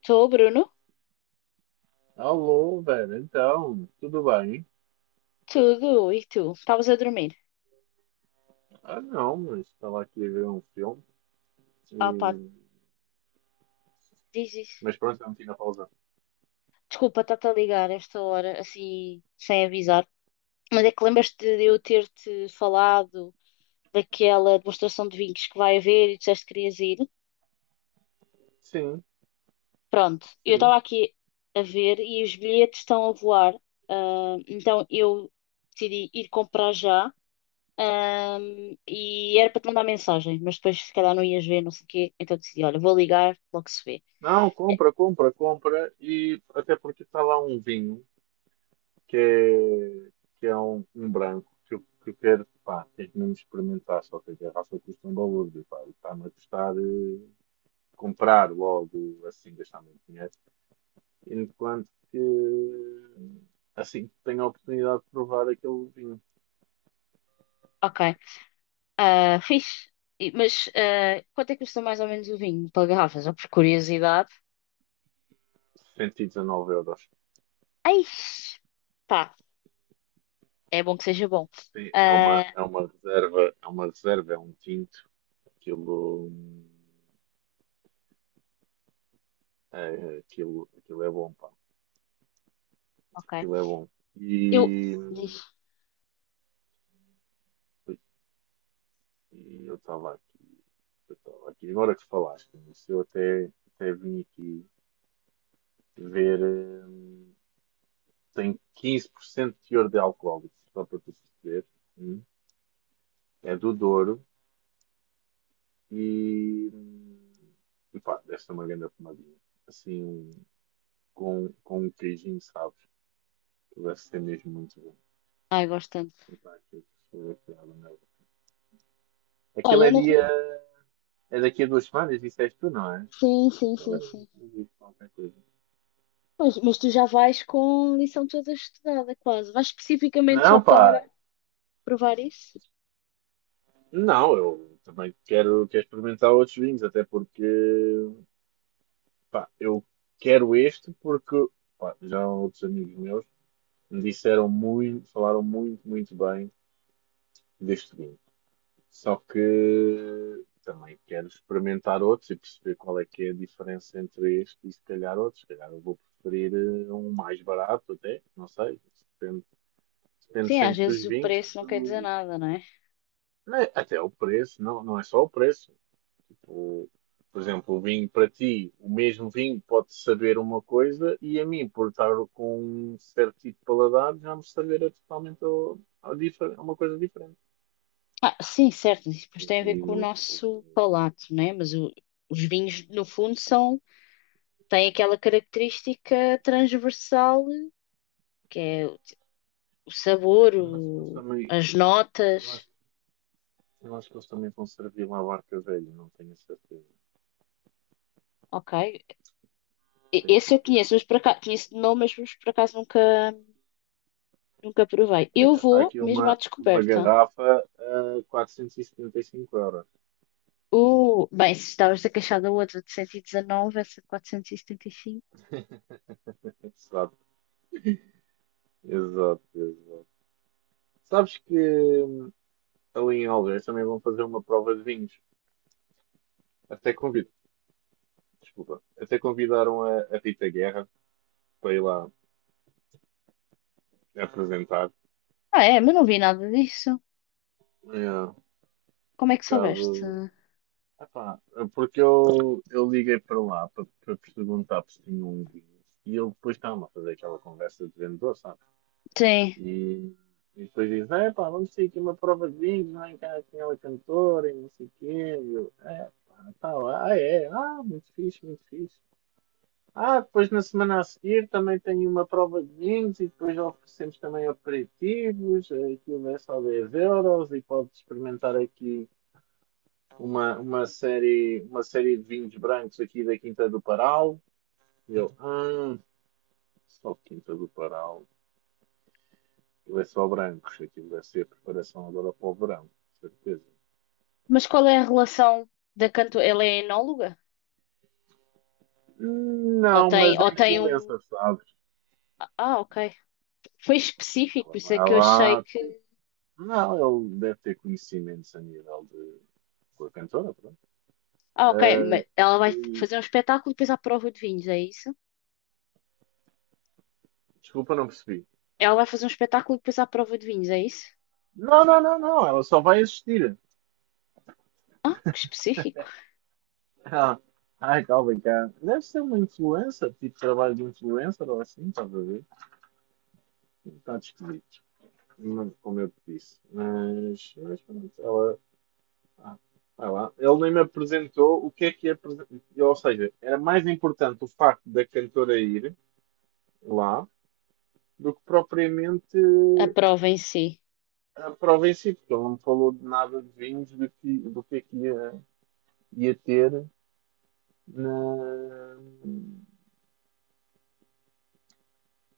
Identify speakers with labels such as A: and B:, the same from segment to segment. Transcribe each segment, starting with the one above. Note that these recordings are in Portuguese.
A: Estou, Bruno?
B: Alô, velho. Então, tudo bem?
A: Tudo, e tu? Estavas a dormir?
B: Ah, não, mas estava aqui a ver um filme.
A: Ah pá,
B: E...
A: diz isso.
B: Mas pronto, eu meti na pausa.
A: Desculpa, estar te a ligar esta hora, assim, sem avisar. Mas é que lembras-te de eu ter-te falado daquela demonstração de vinhos que vai haver e disseste que querias ir?
B: Sim,
A: Pronto, eu
B: sim.
A: estava aqui a ver e os bilhetes estão a voar. Ah, então eu decidi ir comprar já. Ah, e era para te mandar mensagem, mas depois se calhar não ias ver, não sei o quê. Então decidi, olha, vou ligar, logo se vê.
B: Não, compra, compra, compra. E até porque está lá um vinho que é, que é um branco que eu quero, pá, tenho que mesmo experimentar. Só que a garrafa custa um valor, e, pá, e está-me a custar comprar logo assim, gastar muito dinheiro. Enquanto que assim que tenho a oportunidade de provar aquele vinho.
A: Ok. Ah, fixe. Mas quanto é que custa mais ou menos o vinho para garrafas? Ou por curiosidade?
B: 119 euros.
A: Ai, pá, é bom que seja bom.
B: Sim, é uma,
A: Ah,
B: é uma reserva, é um tinto. Aquilo, é, aquilo é bom, pá.
A: ok.
B: Aquilo é bom.
A: Eu.
B: E,
A: Diz.
B: e eu estava aqui, eu estava aqui. Agora que falaste nisso, até vim aqui ver. hum, Tem 15% de teor de alcoólicos, só para tu perceber. Hum. É do Douro e, hum, e pá, deve ser uma grande pomadinha. Assim, com um queijinho, sabe? Que vai ser mesmo muito bom.
A: Ai, gosto tanto.
B: Epá, que pessoa que ela é.
A: Olha,
B: Aquilo
A: eu
B: é dia.
A: não.
B: É daqui a duas semanas, disseste tu, não é?
A: Sim, sim,
B: Eu
A: sim,
B: lembro,
A: sim.
B: eu digo qualquer coisa.
A: Pois, mas tu já vais com a lição toda estudada, quase. Vais especificamente só
B: Não,
A: para
B: pá.
A: provar isso?
B: Não, eu também quero, quero experimentar outros vinhos, até porque. Pá, eu quero este porque. Pá, já outros amigos meus me disseram muito, falaram muito bem deste vinho. Só que também quero experimentar outros e perceber qual é que é a diferença entre este e se calhar outros. Se calhar eu vou preferir um mais barato até, não sei. Isso depende, depende
A: Sim, às
B: sempre dos
A: vezes o
B: vinhos e
A: preço não quer dizer
B: do...
A: nada, não é?
B: É, até o preço, não, não é só o preço. Tipo, por exemplo, o vinho para ti, o mesmo vinho pode saber uma coisa e a mim, por estar com um certo tipo de paladar, já me saber totalmente uma coisa diferente.
A: Ah, sim, certo. Isso depois
B: O
A: tem a ver com o
B: vinho, o
A: nosso
B: vinho.
A: palato, não é? Mas os vinhos, no fundo, são tem aquela característica transversal que é o sabor,
B: Nós também
A: as notas.
B: Eu acho, eu acho que eles também vão servir uma barca velha, não tenho a certeza.
A: Ok.
B: Tenho que
A: Esse
B: ir
A: eu
B: ver.
A: conheço, mas por acaso, conheço de nome, mas por acaso nunca provei.
B: Por
A: Eu
B: acaso está
A: vou
B: aqui
A: mesmo à
B: uma
A: descoberta.
B: garrafa a 475 euros.
A: O, bem, se estavas a queixar da outra de 119, essa de 475.
B: Exato, exato, exato. Sabes que hum, ali em Algés também vão fazer uma prova de vinhos. Até convido, desculpa. Até convidaram a Rita Guerra para ir lá apresentar.
A: Ah, é, mas não vi nada disso.
B: É, por
A: Como é que soubeste?
B: causa epá, porque eu liguei para lá para perguntar se tinha um vinho e ele depois estava a fazer aquela conversa de vendedor, sabe?
A: Sim,
B: E, e depois diz: É pá, vamos ter aqui uma prova de vinhos, lá em casa tinha ela cantora e não sei o quê. E eu: É pá, tá lá, ah é, ah, muito fixe, muito fixe. Ah, depois na semana a seguir também tenho uma prova de vinhos e depois oferecemos também aperitivos, aquilo é só 10 € e podes experimentar aqui uma série de vinhos brancos aqui da Quinta do Paral. E eu, ah, só Quinta do Paral. Ele é só brancos, aquilo deve ser a preparação agora para o verão, com certeza.
A: mas qual é a relação da cantora? Ela é enóloga? Ou
B: Não,
A: tem,
B: mas é
A: ou tem um.
B: influencer, sabes?
A: Ah, ok. Foi específico, por
B: Ela não
A: isso é
B: é
A: que eu achei
B: lá,
A: que...
B: tipo, não, ele deve ter conhecimentos a nível de com a cantora, pronto.
A: Ah, ok. Mas
B: Ah,
A: ela vai
B: e
A: fazer um espetáculo e depois à prova de vinhos, é isso?
B: desculpa, não percebi.
A: Ela vai fazer um espetáculo e depois à prova de vinhos, é isso?
B: Não, não, não, não, ela só vai assistir.
A: Ah, que específico.
B: Ah, ai, calma, cara. Deve ser uma influencer, tipo trabalho de influencer ou assim, estás a ver? Um bocado esquisito. Não, como eu te disse. Mas pronto, ela. Ah, vai lá. Ele nem me apresentou o que é que é. Ou seja, era mais importante o facto da cantora ir lá do que propriamente
A: A prova em si,
B: a prova em si, porque ele não me falou de nada de vinhos, do que é que ia ter na.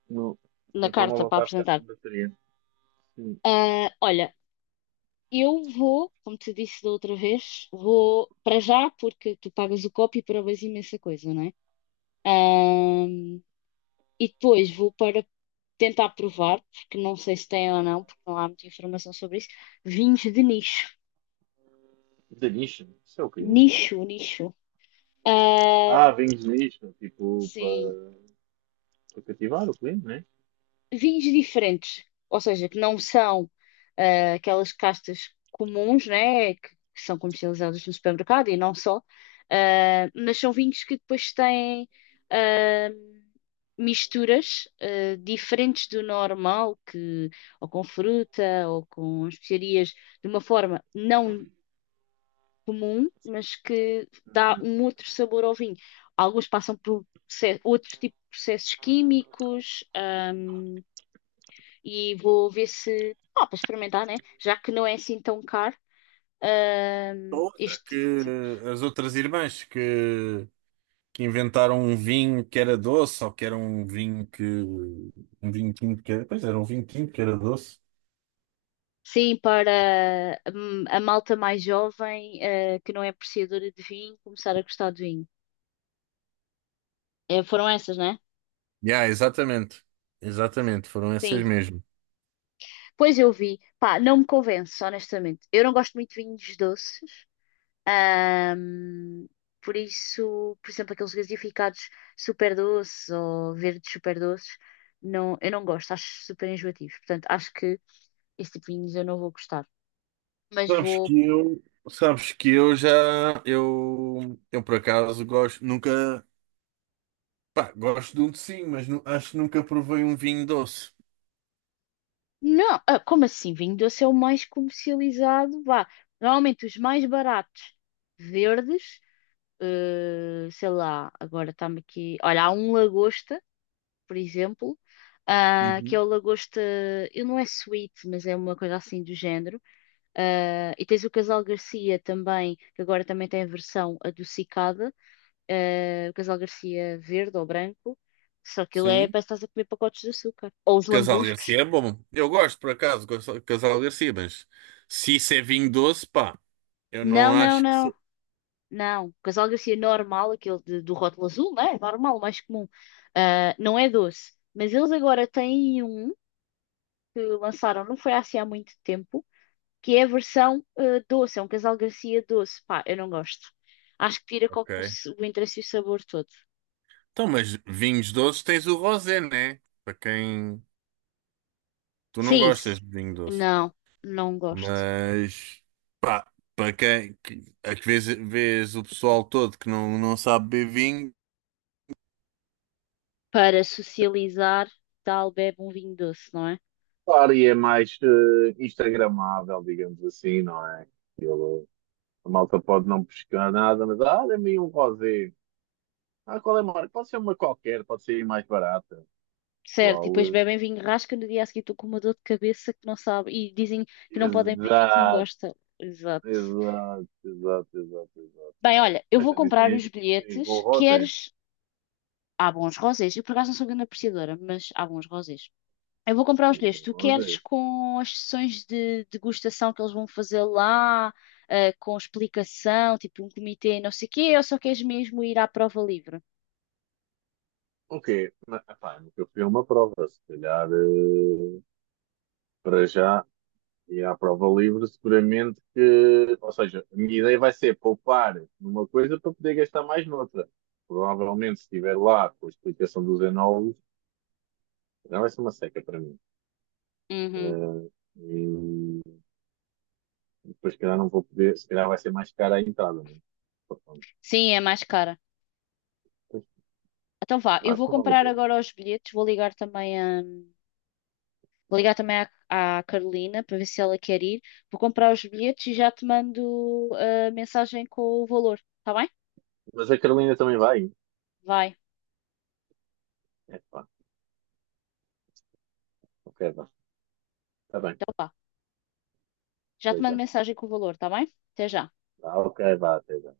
B: No, o
A: na
B: meu
A: carta
B: telemóvel
A: para
B: está a ficar
A: apresentar.
B: sem bateria. Hum,
A: Ah, olha, eu vou, como te disse da outra vez, vou para já, porque tu pagas o copo e provas imensa coisa, não é? Ah, e depois vou para tentar provar, porque não sei se tem ou não, porque não há muita informação sobre isso, vinhos de nicho.
B: Da nicho, isso é o quê?
A: Nicho, nicho. Ah,
B: Ah, vens nicho, tipo,
A: sim,
B: para cativar o cliente, né?
A: vinhos diferentes, ou seja, que não são aquelas castas comuns, né, que são comercializadas no supermercado e não só, mas são vinhos que depois têm ah, misturas diferentes do normal, que ou com fruta ou com especiarias, de uma forma não comum, mas que dá um outro sabor ao vinho. Alguns passam por outros tipos de processos químicos. E vou ver se, para experimentar, né? Já que não é assim tão caro,
B: Outra,
A: este,
B: que as outras irmãs que inventaram um vinho que era doce, ou que era um vinho que. Um vinho tinto que era. Pois era um vinho tinto que era doce.
A: sim, para a malta mais jovem, que não é apreciadora de vinho, começar a gostar de vinho. Foram essas, né?
B: Yeah, exatamente. Exatamente, foram essas
A: Sim.
B: mesmo.
A: Pois eu vi. Pá, não me convence, honestamente. Eu não gosto muito de vinhos doces. ahm, por isso, por exemplo, aqueles gasificados super doces ou verdes super doces, não, eu não gosto, acho super enjoativo. Portanto, acho que esse tipo de vinhos eu não vou gostar. Mas
B: Sabes
A: vou.
B: que eu. Sabes que eu já. Eu por acaso gosto. Nunca. Pá, gosto de um docinho, mas acho que nunca provei um vinho doce.
A: Não, como assim? Vinho doce é o mais comercializado. Vá. Normalmente os mais baratos, verdes, sei lá, agora está-me aqui. Olha, há um lagosta, por exemplo, que é
B: Uhum.
A: o lagosta. Ele não é sweet, mas é uma coisa assim do género. Ah, e tens o Casal Garcia também, que agora também tem a versão adocicada. O Casal Garcia verde ou branco. Só que ele é,
B: Sim.
A: parece que estás a comer pacotes de açúcar. Ou os
B: Casal Garcia
A: lambruscos.
B: é bom. Eu gosto, por acaso, gosto de Casal Garcia, mas se isso é vinho doce, pá, eu não
A: Não, não,
B: acho.
A: não. Não. O Casal Garcia normal, aquele do rótulo azul, né? Normal, mais comum. Ah, não é doce. Mas eles agora têm um que lançaram, não foi assim há muito tempo, que é a versão doce. É um Casal Garcia doce. Pá, eu não gosto. Acho que tira com o,
B: Ok.
A: s- o interesse e o sabor todo.
B: Então, mas vinhos doces tens o rosé, né? Para quem. Tu não
A: Sim.
B: gostas de vinho doce.
A: Não, não gosto.
B: Mas. Pá, para quem. A que vês, vês o pessoal todo que não, não sabe beber vinho.
A: Para socializar, tal, bebe um vinho doce, não é?
B: Claro, e é mais instagramável, digamos assim, não é? Aquilo, a malta pode não pescar nada, mas ah, dê-me aí um rosé. Ah, qual é a marca? Pode ser uma qualquer, pode ser mais barata.
A: Certo, e depois
B: Pessoal,
A: bebem vinho rasca no dia a seguir estou com uma dor de cabeça que não sabe e dizem que não podem beber vinho que não
B: exato,
A: gosta. Exato.
B: exato, exato, exato, exato.
A: Bem, olha, eu
B: Mas
A: vou
B: também
A: comprar os
B: tens, tens bom
A: bilhetes.
B: rosé,
A: Queres? Há bons rosés. Eu por acaso não sou grande apreciadora, mas há bons rosés. Eu vou comprar os
B: tens
A: bilhetes.
B: bom
A: Tu queres
B: rosés.
A: com as sessões de degustação que eles vão fazer lá, com explicação, tipo um comitê, não sei o quê, ou só queres mesmo ir à prova livre?
B: O quê? Mas, epá, nunca fui a uma prova, se calhar, para já. E à prova livre, seguramente que. Ou seja, a minha ideia vai ser poupar numa coisa para poder gastar mais noutra. Provavelmente, se estiver lá com a explicação dos enólogos, já vai ser uma seca para mim.
A: Uhum.
B: Eh, E depois, se calhar, não vou poder. Se calhar, vai ser mais cara a entrada, né? Portanto,
A: Sim, é mais cara.
B: pois,
A: Então vá, eu
B: acho
A: vou
B: que não vale a
A: comprar
B: pena.
A: agora os bilhetes, vou ligar também à Carolina para ver se ela quer ir. Vou comprar os bilhetes e já te mando a mensagem com o valor, tá bem?
B: Mas a Carolina também vai.
A: Vai,
B: É pá, ok, vá. Está bem,
A: então vá. Já te
B: até
A: mando
B: já.
A: mensagem com o valor, tá bem? Até já.
B: Ah, ok, vá, até já.